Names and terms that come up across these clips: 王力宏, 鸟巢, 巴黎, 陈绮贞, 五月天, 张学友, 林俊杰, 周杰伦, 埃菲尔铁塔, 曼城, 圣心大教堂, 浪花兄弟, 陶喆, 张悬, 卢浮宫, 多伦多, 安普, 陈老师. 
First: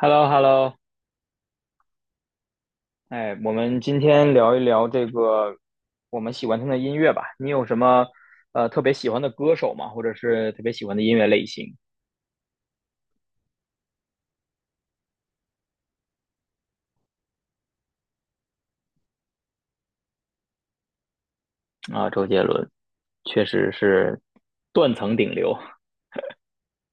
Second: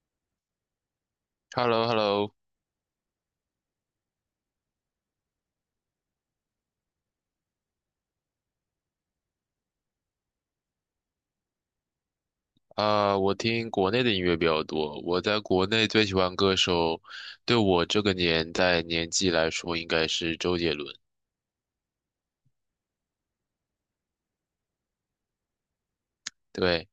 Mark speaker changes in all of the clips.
Speaker 1: h e l l o h e l l o
Speaker 2: h e l l o h e l l o
Speaker 1: 哎，我们今天聊一聊我们喜欢听的音乐吧。你有什么特别喜欢的歌手吗？或者是特别喜欢的音乐类型
Speaker 2: 啊，我听国内的音乐比较多。我在国内最喜欢歌手，对我这个年代年纪来说，应该是周杰伦。
Speaker 1: 啊？周杰伦确实是断层顶流。
Speaker 2: 对，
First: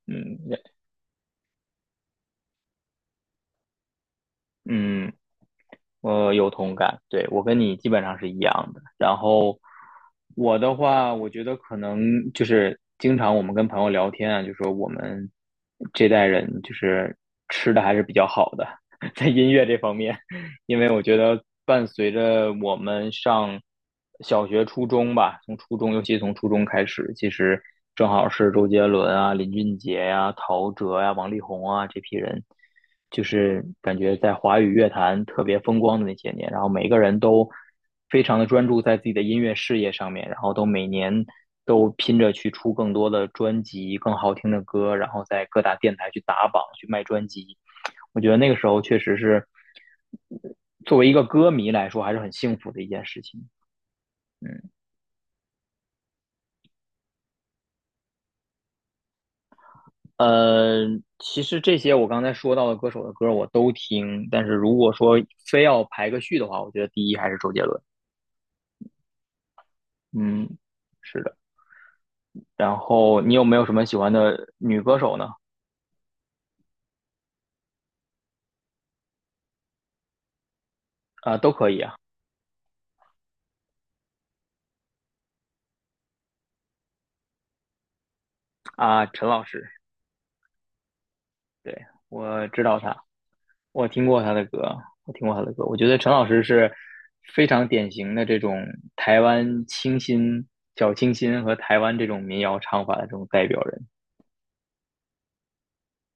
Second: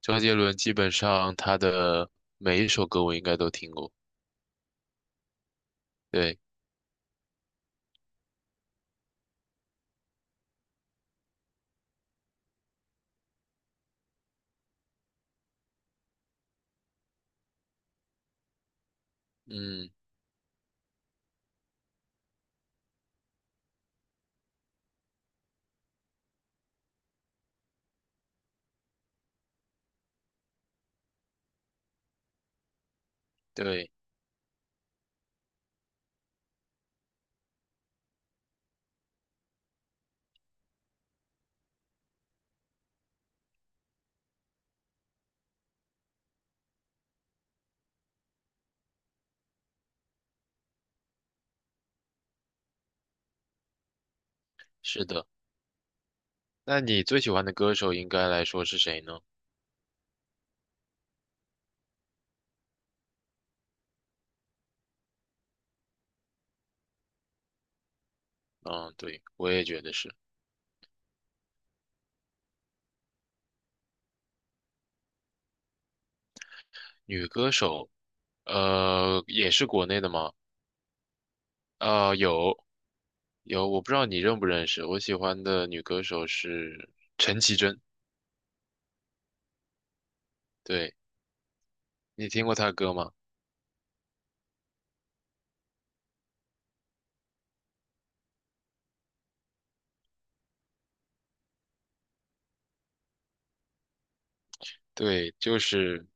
Speaker 2: 周杰伦
Speaker 1: 嗯
Speaker 2: 基本上他的每一首歌我应该都听过。
Speaker 1: 嗯
Speaker 2: 对，
Speaker 1: 有同感，对，我跟你基本上是一样的。然后我的话，我觉得可能就是经常我们跟朋友聊天啊，就说我们这代人就是吃的还是比较好的，在音乐这
Speaker 2: 嗯，
Speaker 1: 方面，因为我觉得伴随着我们上小学、初中吧，从初中，尤其从初中开始，其实正好是周杰伦啊、林俊杰呀、陶喆呀、王力宏啊这批人。就是
Speaker 2: 对，
Speaker 1: 感觉在华语乐坛特别风光的那些年，然后每个人都非常的专注在自己的音乐事业上面，然后都每年都拼着去出更多的专辑、更好听的歌，然后在各大电台去打榜、去卖专辑。我觉得那个时候确实是作为一个歌迷来说，还是很幸福的一件事情。
Speaker 2: 是的。那你最喜欢的歌手应该来说是谁呢？
Speaker 1: 呃，其实这些我刚才说到的歌手的歌我都听，但是如果说非要排个序的话，我觉得第一还是周杰伦。
Speaker 2: 嗯，对，我也觉得是
Speaker 1: 嗯，是的。然后你有没有什么喜欢的女歌手呢？
Speaker 2: 女歌手。也是国内的吗？
Speaker 1: 啊、都可以啊。
Speaker 2: 啊，有，有，我不知道你认不认识，我喜欢的女歌手是陈绮贞。
Speaker 1: 啊，陈老师，
Speaker 2: 对，
Speaker 1: 对，
Speaker 2: 你听
Speaker 1: 我
Speaker 2: 过
Speaker 1: 知
Speaker 2: 她
Speaker 1: 道
Speaker 2: 歌
Speaker 1: 他，
Speaker 2: 吗？
Speaker 1: 我听过他的歌，我听过他的歌。我觉得陈老师是非常典型的这种台湾清新、小清新和台湾这种民谣唱法的这种代表人。
Speaker 2: 对，就是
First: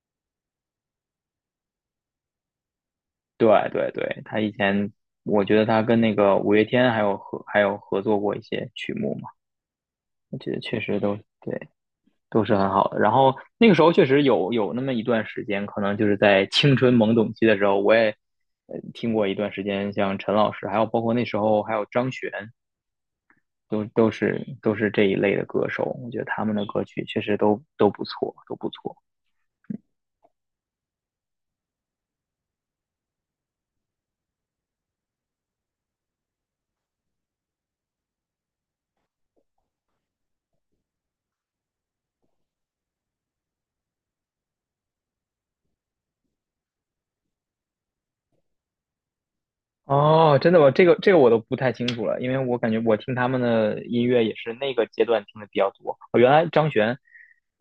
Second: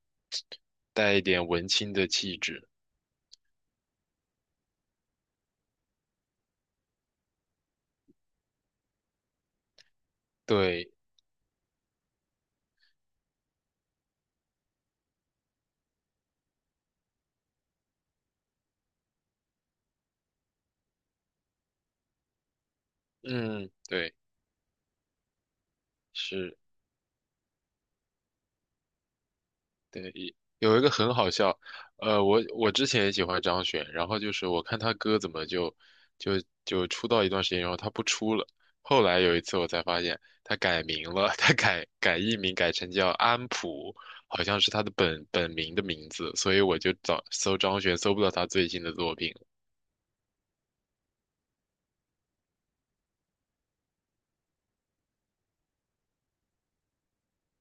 Speaker 2: 带一点文青的气质。
Speaker 1: 对对对，他以前我觉得他跟那个五月天还有合作过一些曲目嘛，我觉得确
Speaker 2: 对，
Speaker 1: 实都对。都是很好的。然后那个时候确实有那么一段时间，可能就是在青春懵懂期的时候，我也听过一段时间，像陈老师，还有包括那时候还有张悬，
Speaker 2: 嗯，
Speaker 1: 都都
Speaker 2: 对，
Speaker 1: 是都是这一类的歌手。我觉得他们
Speaker 2: 是。
Speaker 1: 的歌曲确实都不错，都不错。
Speaker 2: 对，有一个很好笑，我之前也喜欢张悬，然后就是我看他歌怎么就就出道一段时间，然后他不出了，后来有一次我才发现他改名了，他改艺名改成叫安普，好像是他的本名的名字，所以我就找搜张悬搜不到他最新的作品了。
Speaker 1: 哦，真的吗？这个我都不太清楚了，因为我感觉我听他们的音乐也是那个阶段听的比较多。哦，原来张悬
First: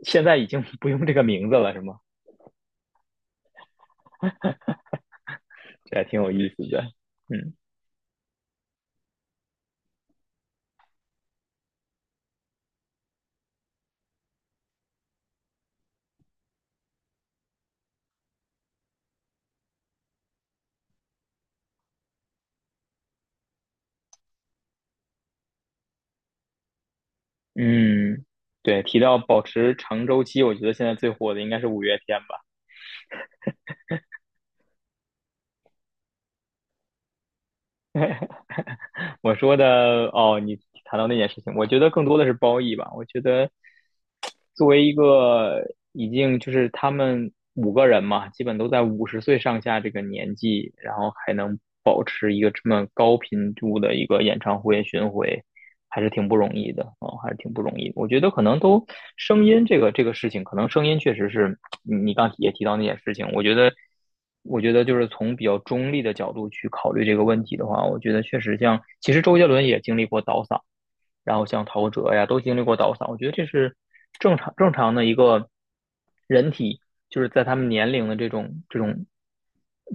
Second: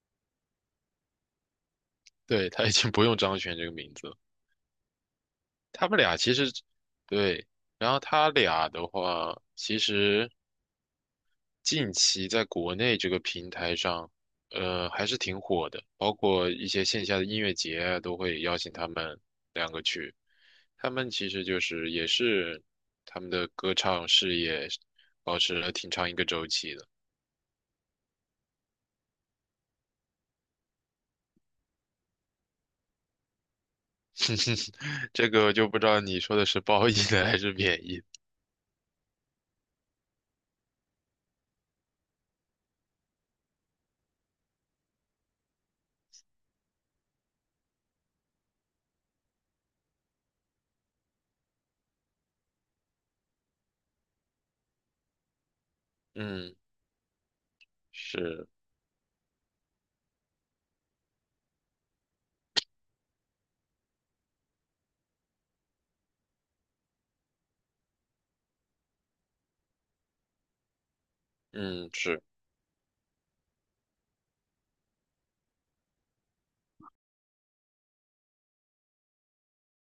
Speaker 1: 现在已经 不用这个名字了，是吗？
Speaker 2: 对，他已经不用张悬这个名字了。他
Speaker 1: 这
Speaker 2: 们
Speaker 1: 还
Speaker 2: 俩
Speaker 1: 挺有
Speaker 2: 其
Speaker 1: 意
Speaker 2: 实。
Speaker 1: 思的。
Speaker 2: 对。
Speaker 1: 嗯。
Speaker 2: 然后他俩的话，其实近期在国内这个平台上，还是挺火的，包括一些线下的音乐节啊，都会邀请他们两个去。他们其实就是也是他们的歌唱事业保持了挺长一个周期的。
Speaker 1: 嗯，对，提到保持长周期，我觉得现在最火的应该是五月天吧。
Speaker 2: 这个就不知道你说的是褒义的还是贬义。
Speaker 1: 我说的，哦，你谈到那件事情，我觉得更多的是褒义吧。我觉得作为一个已经就是他们五个人嘛，基本都在五十岁上下这个年纪，然后还能保持一个这么高频度的一个演唱会巡回，还是挺不容
Speaker 2: 嗯，
Speaker 1: 易的啊、哦还是挺不容易的我觉得可
Speaker 2: 是，
Speaker 1: 能都声音这个这个事情，可能声音确实是你刚也提到那件事情，我觉得。我觉得就是从比较中立的角度去考虑这个问题的话，我觉得确实像，其实周杰伦也经历过倒嗓然后像
Speaker 2: 嗯，
Speaker 1: 陶喆
Speaker 2: 是
Speaker 1: 呀，都经历过倒嗓，我觉得这是正常的一个人体，就是在他们年龄的这种这种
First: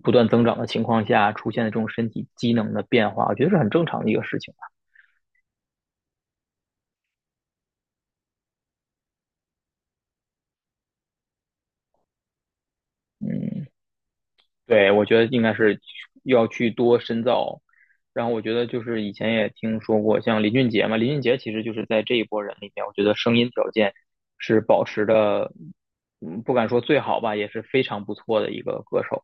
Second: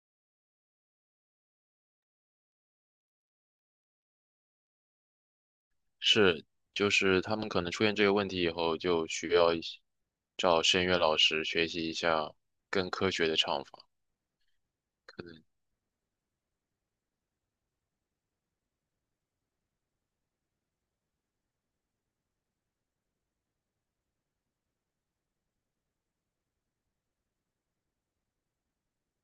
Speaker 1: 不断增长的情况下出现的这种身体机能的变化，我觉得是很正常的一个事情吧。
Speaker 2: 是，就是他们可能出现这个问题以后，就需要一些找声乐老师学习一下更科学的唱
Speaker 1: 嗯，
Speaker 2: 法。
Speaker 1: 对，我觉
Speaker 2: 可
Speaker 1: 得应
Speaker 2: 能。
Speaker 1: 该是要去多深造。然后我觉得就是以前也听说过，像林俊杰嘛，林俊杰其实就是在这一波人里面，我觉得声音条件是保持的，嗯，不敢说最好吧，也是非常不错的一个歌手。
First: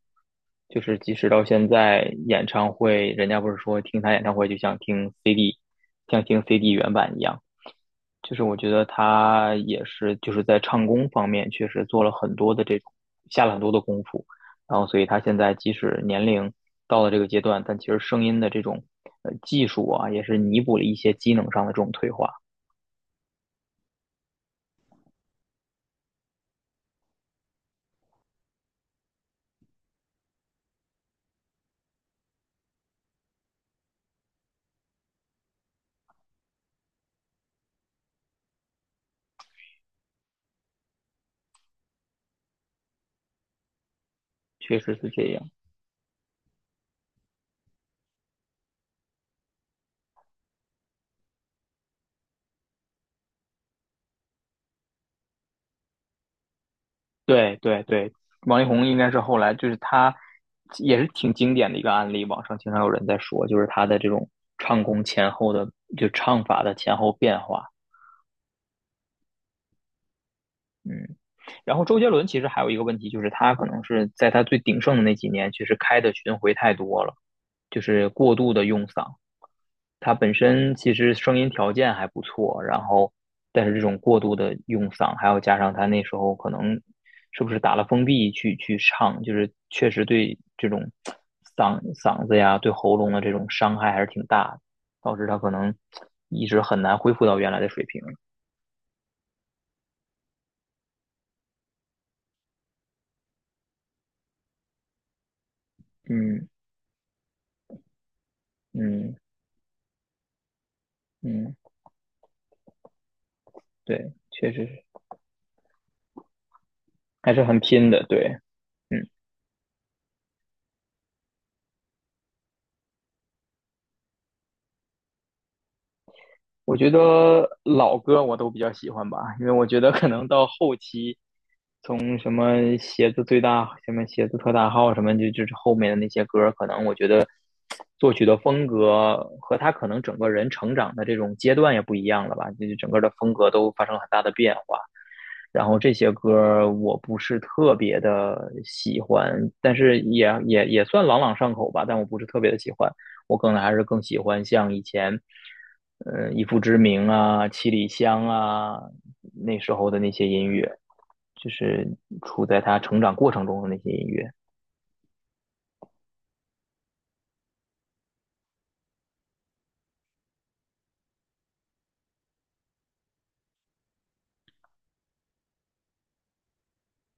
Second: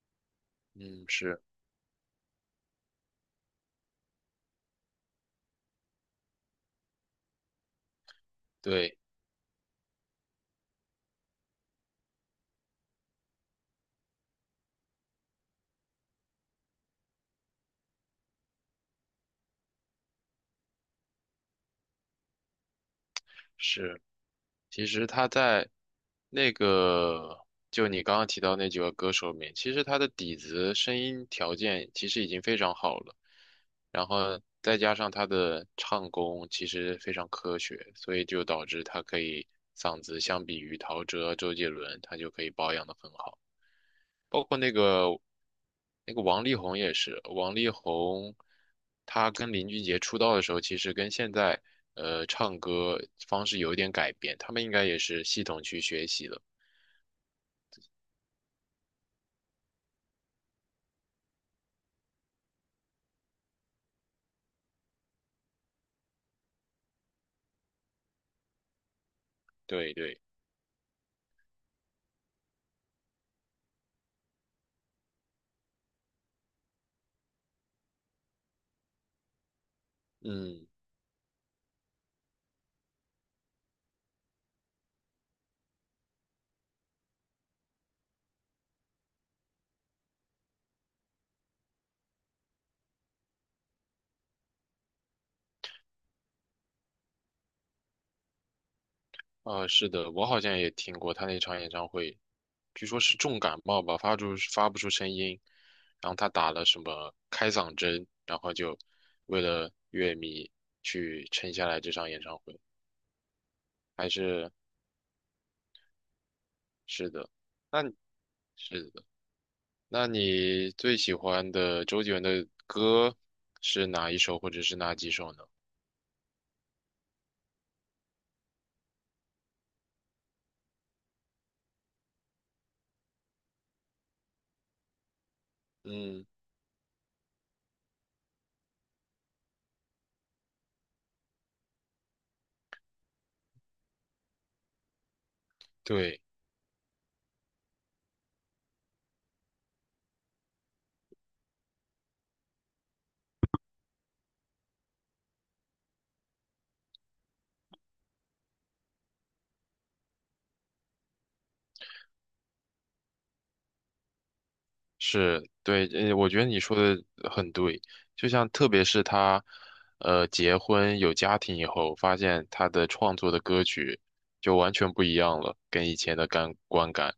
Speaker 1: 就是
Speaker 2: 嗯，
Speaker 1: 即使
Speaker 2: 是，
Speaker 1: 到现在，演唱会人家不是说听他演唱会就像听 CD,像听 CD 原版一样。就是我觉得
Speaker 2: 对，
Speaker 1: 他也是就是在唱功方面确实做了很多的这种下了很多的功夫，然后所以他现在即使年龄到了这个阶段，但其实声音的这种技术啊，也是弥补了一些机能上的这种退化，
Speaker 2: 是。其实他在那个，就你刚刚提到那几个歌手里面，其实他的底子、声音条件其实已经非常好了，然后再加上他的唱功其实非常科学，所以就导致他可以嗓子相比于陶喆、周杰伦，他就可以保养得很好。包括那
Speaker 1: 确实是
Speaker 2: 个
Speaker 1: 这样。
Speaker 2: 那个王力宏也是。王力宏他跟林俊杰出道的时候，其实跟现在唱歌方式有一点改变，他们应该也是系统去学习的。
Speaker 1: 对对对，王力宏应该是后来就是他也是挺经典的一个案例，网上经常有人在说，就是他的这种唱功前后的就唱法的前后变化。
Speaker 2: 对对，
Speaker 1: 嗯，然后周杰伦其实还有一个问题，就是他可能是在他最鼎盛的那几年，其实开的巡回太多了，就是过度的用嗓。他本
Speaker 2: 嗯，
Speaker 1: 身其实声音条件还不错，然后但是这种过度的用嗓，还有加上他那时候可能是不是打了封闭去唱，就是确实对这种嗓子呀、对喉咙的这种伤害还是挺大的，导致他可能一直很难恢复到原来的水平。
Speaker 2: 啊、是的，我好像也听过他那场演唱会，据说是重感冒吧，发不出声音，然后他
Speaker 1: 嗯
Speaker 2: 打了什么开嗓针，然后就
Speaker 1: 嗯
Speaker 2: 为了乐迷去撑
Speaker 1: 嗯，
Speaker 2: 下来这场演唱会，还
Speaker 1: 对，确
Speaker 2: 是
Speaker 1: 实是
Speaker 2: 是的。
Speaker 1: 还是很
Speaker 2: 那
Speaker 1: 拼
Speaker 2: 你
Speaker 1: 的，对。
Speaker 2: 是
Speaker 1: 嗯。
Speaker 2: 那你最喜欢的周杰伦的歌是哪一首，或者是哪几首呢？
Speaker 1: 我觉得老歌我都比较喜欢吧，因为我觉得可能到后期从什么鞋子最大、什么鞋子特大号什么，就是后面的那些
Speaker 2: 嗯，
Speaker 1: 歌可能我觉得作曲的风格和他可能整个人成长的这种阶段也不一样了吧，就是整个的风格都发生了很大的变化。然后这些
Speaker 2: 对，
Speaker 1: 歌我不是特别的喜欢，但是也算朗朗上口吧，但我不是特别的喜欢。我可能还是更喜欢像以前，以父之名啊、七里香啊那时候的那些音乐，就是处在他成长过程中的那些音乐。
Speaker 2: 是，对，我觉得你说的很对，就像特别是他，结婚有家庭以后，发现他的创作的歌曲就完全不一样了，跟以前的感观感，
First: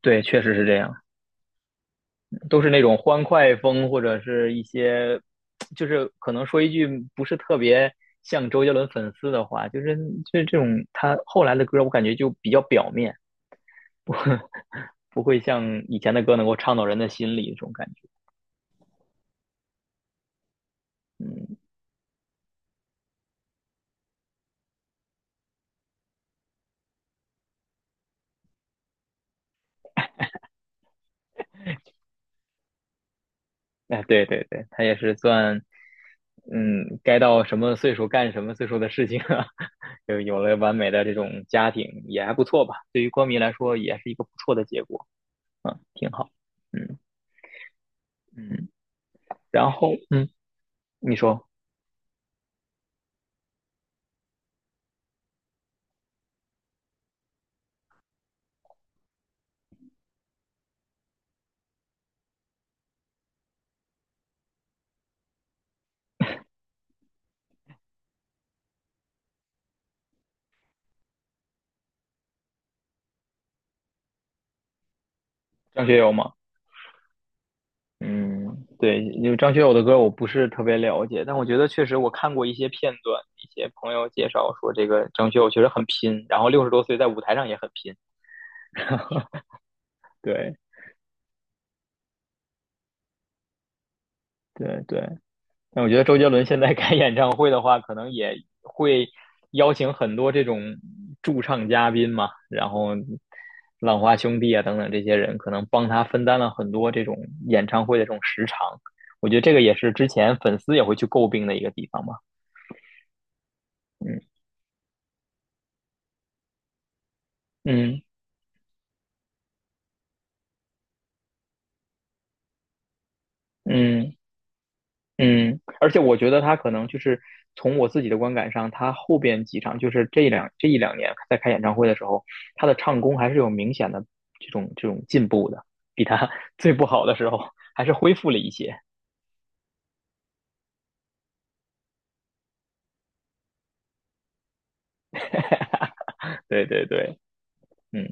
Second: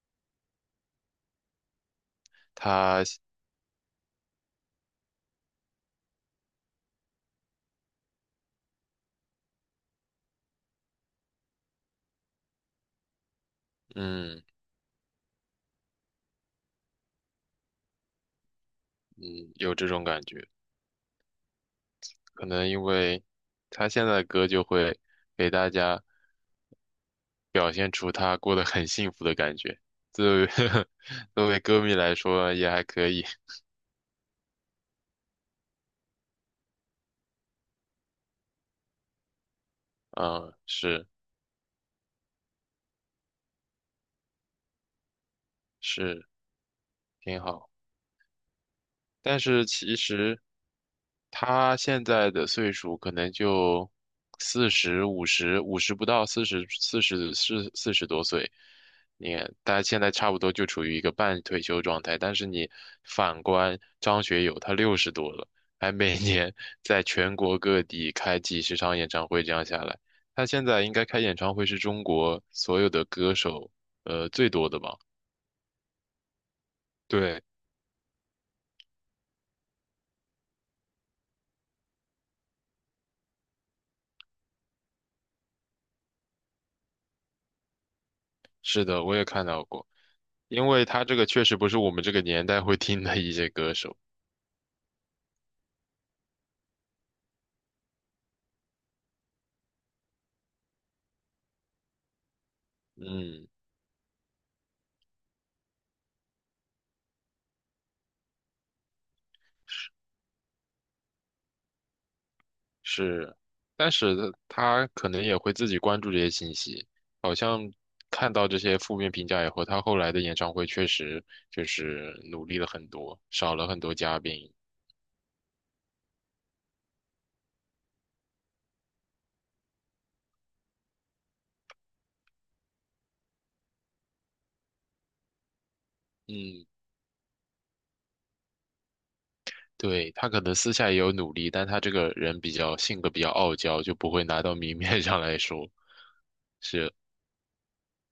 Speaker 1: 对，确实是这样。都是那种
Speaker 2: 他，
Speaker 1: 欢快风，或者是一些，就是可能说一句不是特别像周杰伦粉丝的话，就是这种他后来的歌，我感觉就比较表面，不
Speaker 2: 嗯
Speaker 1: 不会像以前的歌能够唱到人的心里这种感觉。
Speaker 2: 嗯，有这种感觉，
Speaker 1: 嗯，
Speaker 2: 可能因为他现在的歌就会给大家。表现出他过得很幸福的感觉。作为 作为歌迷来说也还可以。
Speaker 1: 哎，对对对，他也是算，嗯，该到什么岁数干什么岁数的事情啊，就有
Speaker 2: 嗯，
Speaker 1: 了完美的
Speaker 2: 是，
Speaker 1: 这种家庭也还不错吧，对于歌迷来说也是一个不错的结果，嗯，挺
Speaker 2: 是
Speaker 1: 好，嗯
Speaker 2: 挺好。
Speaker 1: 嗯，
Speaker 2: 但是
Speaker 1: 然后
Speaker 2: 其
Speaker 1: 嗯。
Speaker 2: 实
Speaker 1: 你说
Speaker 2: 他现在的岁数可能就四十、五十、五十不到四十、四十、40多岁。你看，他现在差不多就处于一个半退休状态。但是你反观张学友，他60多了，还每年 在全国各地开几十场演唱会，这样下来，他现在应该开演唱会是中国所有的歌手最多的吧？
Speaker 1: 张学友吗？
Speaker 2: 对，
Speaker 1: 嗯，对，因为张学友的歌我不是特别了解，但我觉得确实我看过一些片段，一些朋友介绍说这个张学友确实很拼，然后六十多岁在舞台上也很拼。
Speaker 2: 是的，我也看到过，
Speaker 1: 对
Speaker 2: 因为他这个确实不是我们这个年代会听的一些歌手。
Speaker 1: 对对，但我觉得周杰伦现在开演唱会的话，可能也会邀请很多这种驻唱嘉宾嘛，然后
Speaker 2: 嗯，
Speaker 1: 浪花兄弟啊等等这些人，可能帮他分担了很多这种演唱会的这种时长。我觉得这个也是之前粉丝也会去诟病的一个地方嘛。
Speaker 2: 是，但是
Speaker 1: 嗯
Speaker 2: 他可能也会自己关注这些信息，
Speaker 1: 嗯
Speaker 2: 看到这些负面评价以后，他后来的演唱会确实就是努力了很多，少了很多
Speaker 1: 嗯，
Speaker 2: 嘉宾。
Speaker 1: 嗯，而且我觉得他可能就是从我自己的观感上，他后边几场就是这一两年在开演唱会的时候，他的唱功还是有明显的这种进步的，比他
Speaker 2: 嗯，
Speaker 1: 最不好的时候还是恢复了一些。
Speaker 2: 对，他可能私下也有努力，但他这个人比较性格比较傲娇，就不会拿到明面 上来说，
Speaker 1: 对对对，嗯，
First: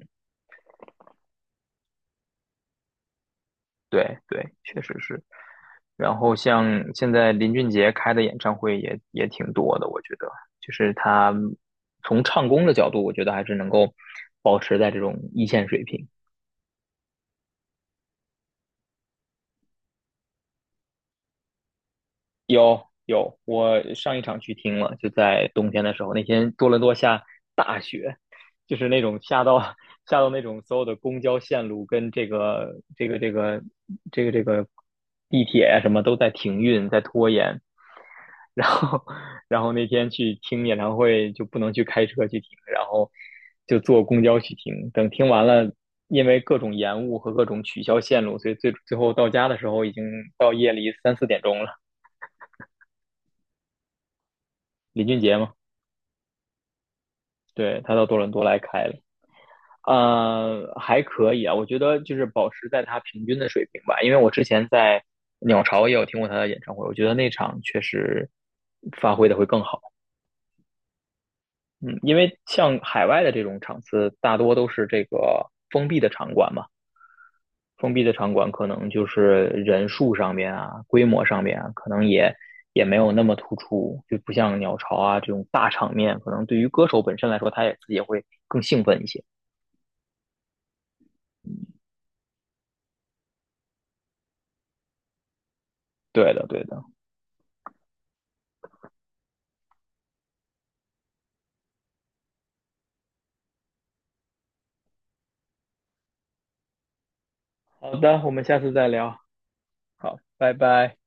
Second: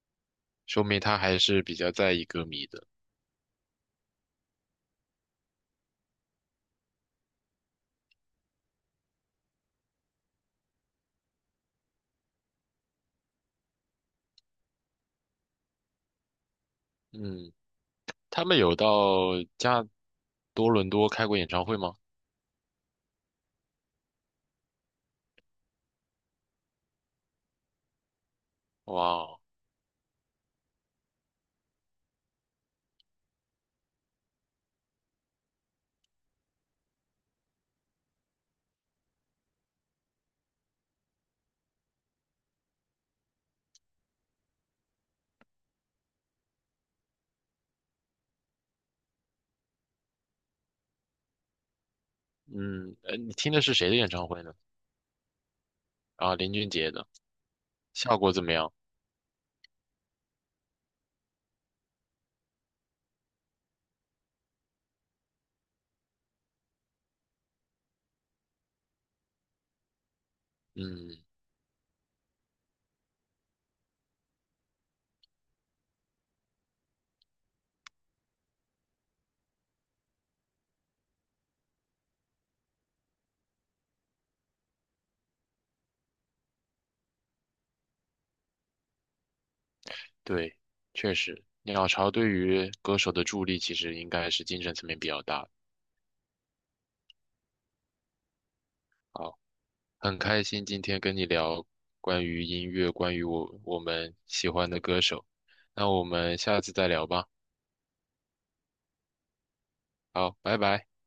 Speaker 2: 说明他还是比较在意歌迷的。
Speaker 1: 对对，确实是。然后像现在林俊杰开的演唱会也挺多的，我觉得就是他从唱功的角度，我觉得还是能够保持在这种一线水平。
Speaker 2: 嗯，他们有到多伦多开过演唱会吗？
Speaker 1: 有有，我上一场去听了，就在冬天的时候，那天多伦多下，就是那
Speaker 2: 哇
Speaker 1: 种
Speaker 2: 哦，
Speaker 1: 下到 下到那种所有的公交线路跟这个地铁啊什么都在停运，在拖延。然后 然后那天去听演唱会就不能去开车去听，然后就坐公交去听。等听完了，因为各种延误和各种取消线路，所以最后到家的时候已经到夜里三四点钟了。
Speaker 2: 嗯，你听的是谁的演唱会呢？
Speaker 1: 林俊杰嘛。
Speaker 2: 啊，林俊杰的。
Speaker 1: 对，他到
Speaker 2: 效
Speaker 1: 多伦
Speaker 2: 果怎
Speaker 1: 多
Speaker 2: 么
Speaker 1: 来
Speaker 2: 样？
Speaker 1: 开了，呃，还可以啊，我觉得就是保持在他平均的水平吧，因为我之前在鸟巢也有听过他的演唱会，我觉得那场确实发挥的会更好，
Speaker 2: 嗯，
Speaker 1: 嗯，因为像海外的这种场次，大多都是这个封闭的场馆嘛，封闭的场馆可能就是人数上面啊，规模上面啊，可能也没有那么突出，就不像鸟巢啊这种大场面，可能对于歌手本身来说，他也自己也会更兴奋一些，
Speaker 2: 对，确实，鸟巢对于歌手的助力其实应该是精神层面比较大的。
Speaker 1: 对的，对的。
Speaker 2: 好，很开心今天跟你聊关于音乐，关于我们喜欢的歌手。那我们下次再聊吧。
Speaker 1: 好的，我们下次再聊。好，
Speaker 2: 好，
Speaker 1: 拜
Speaker 2: 拜拜。
Speaker 1: 拜。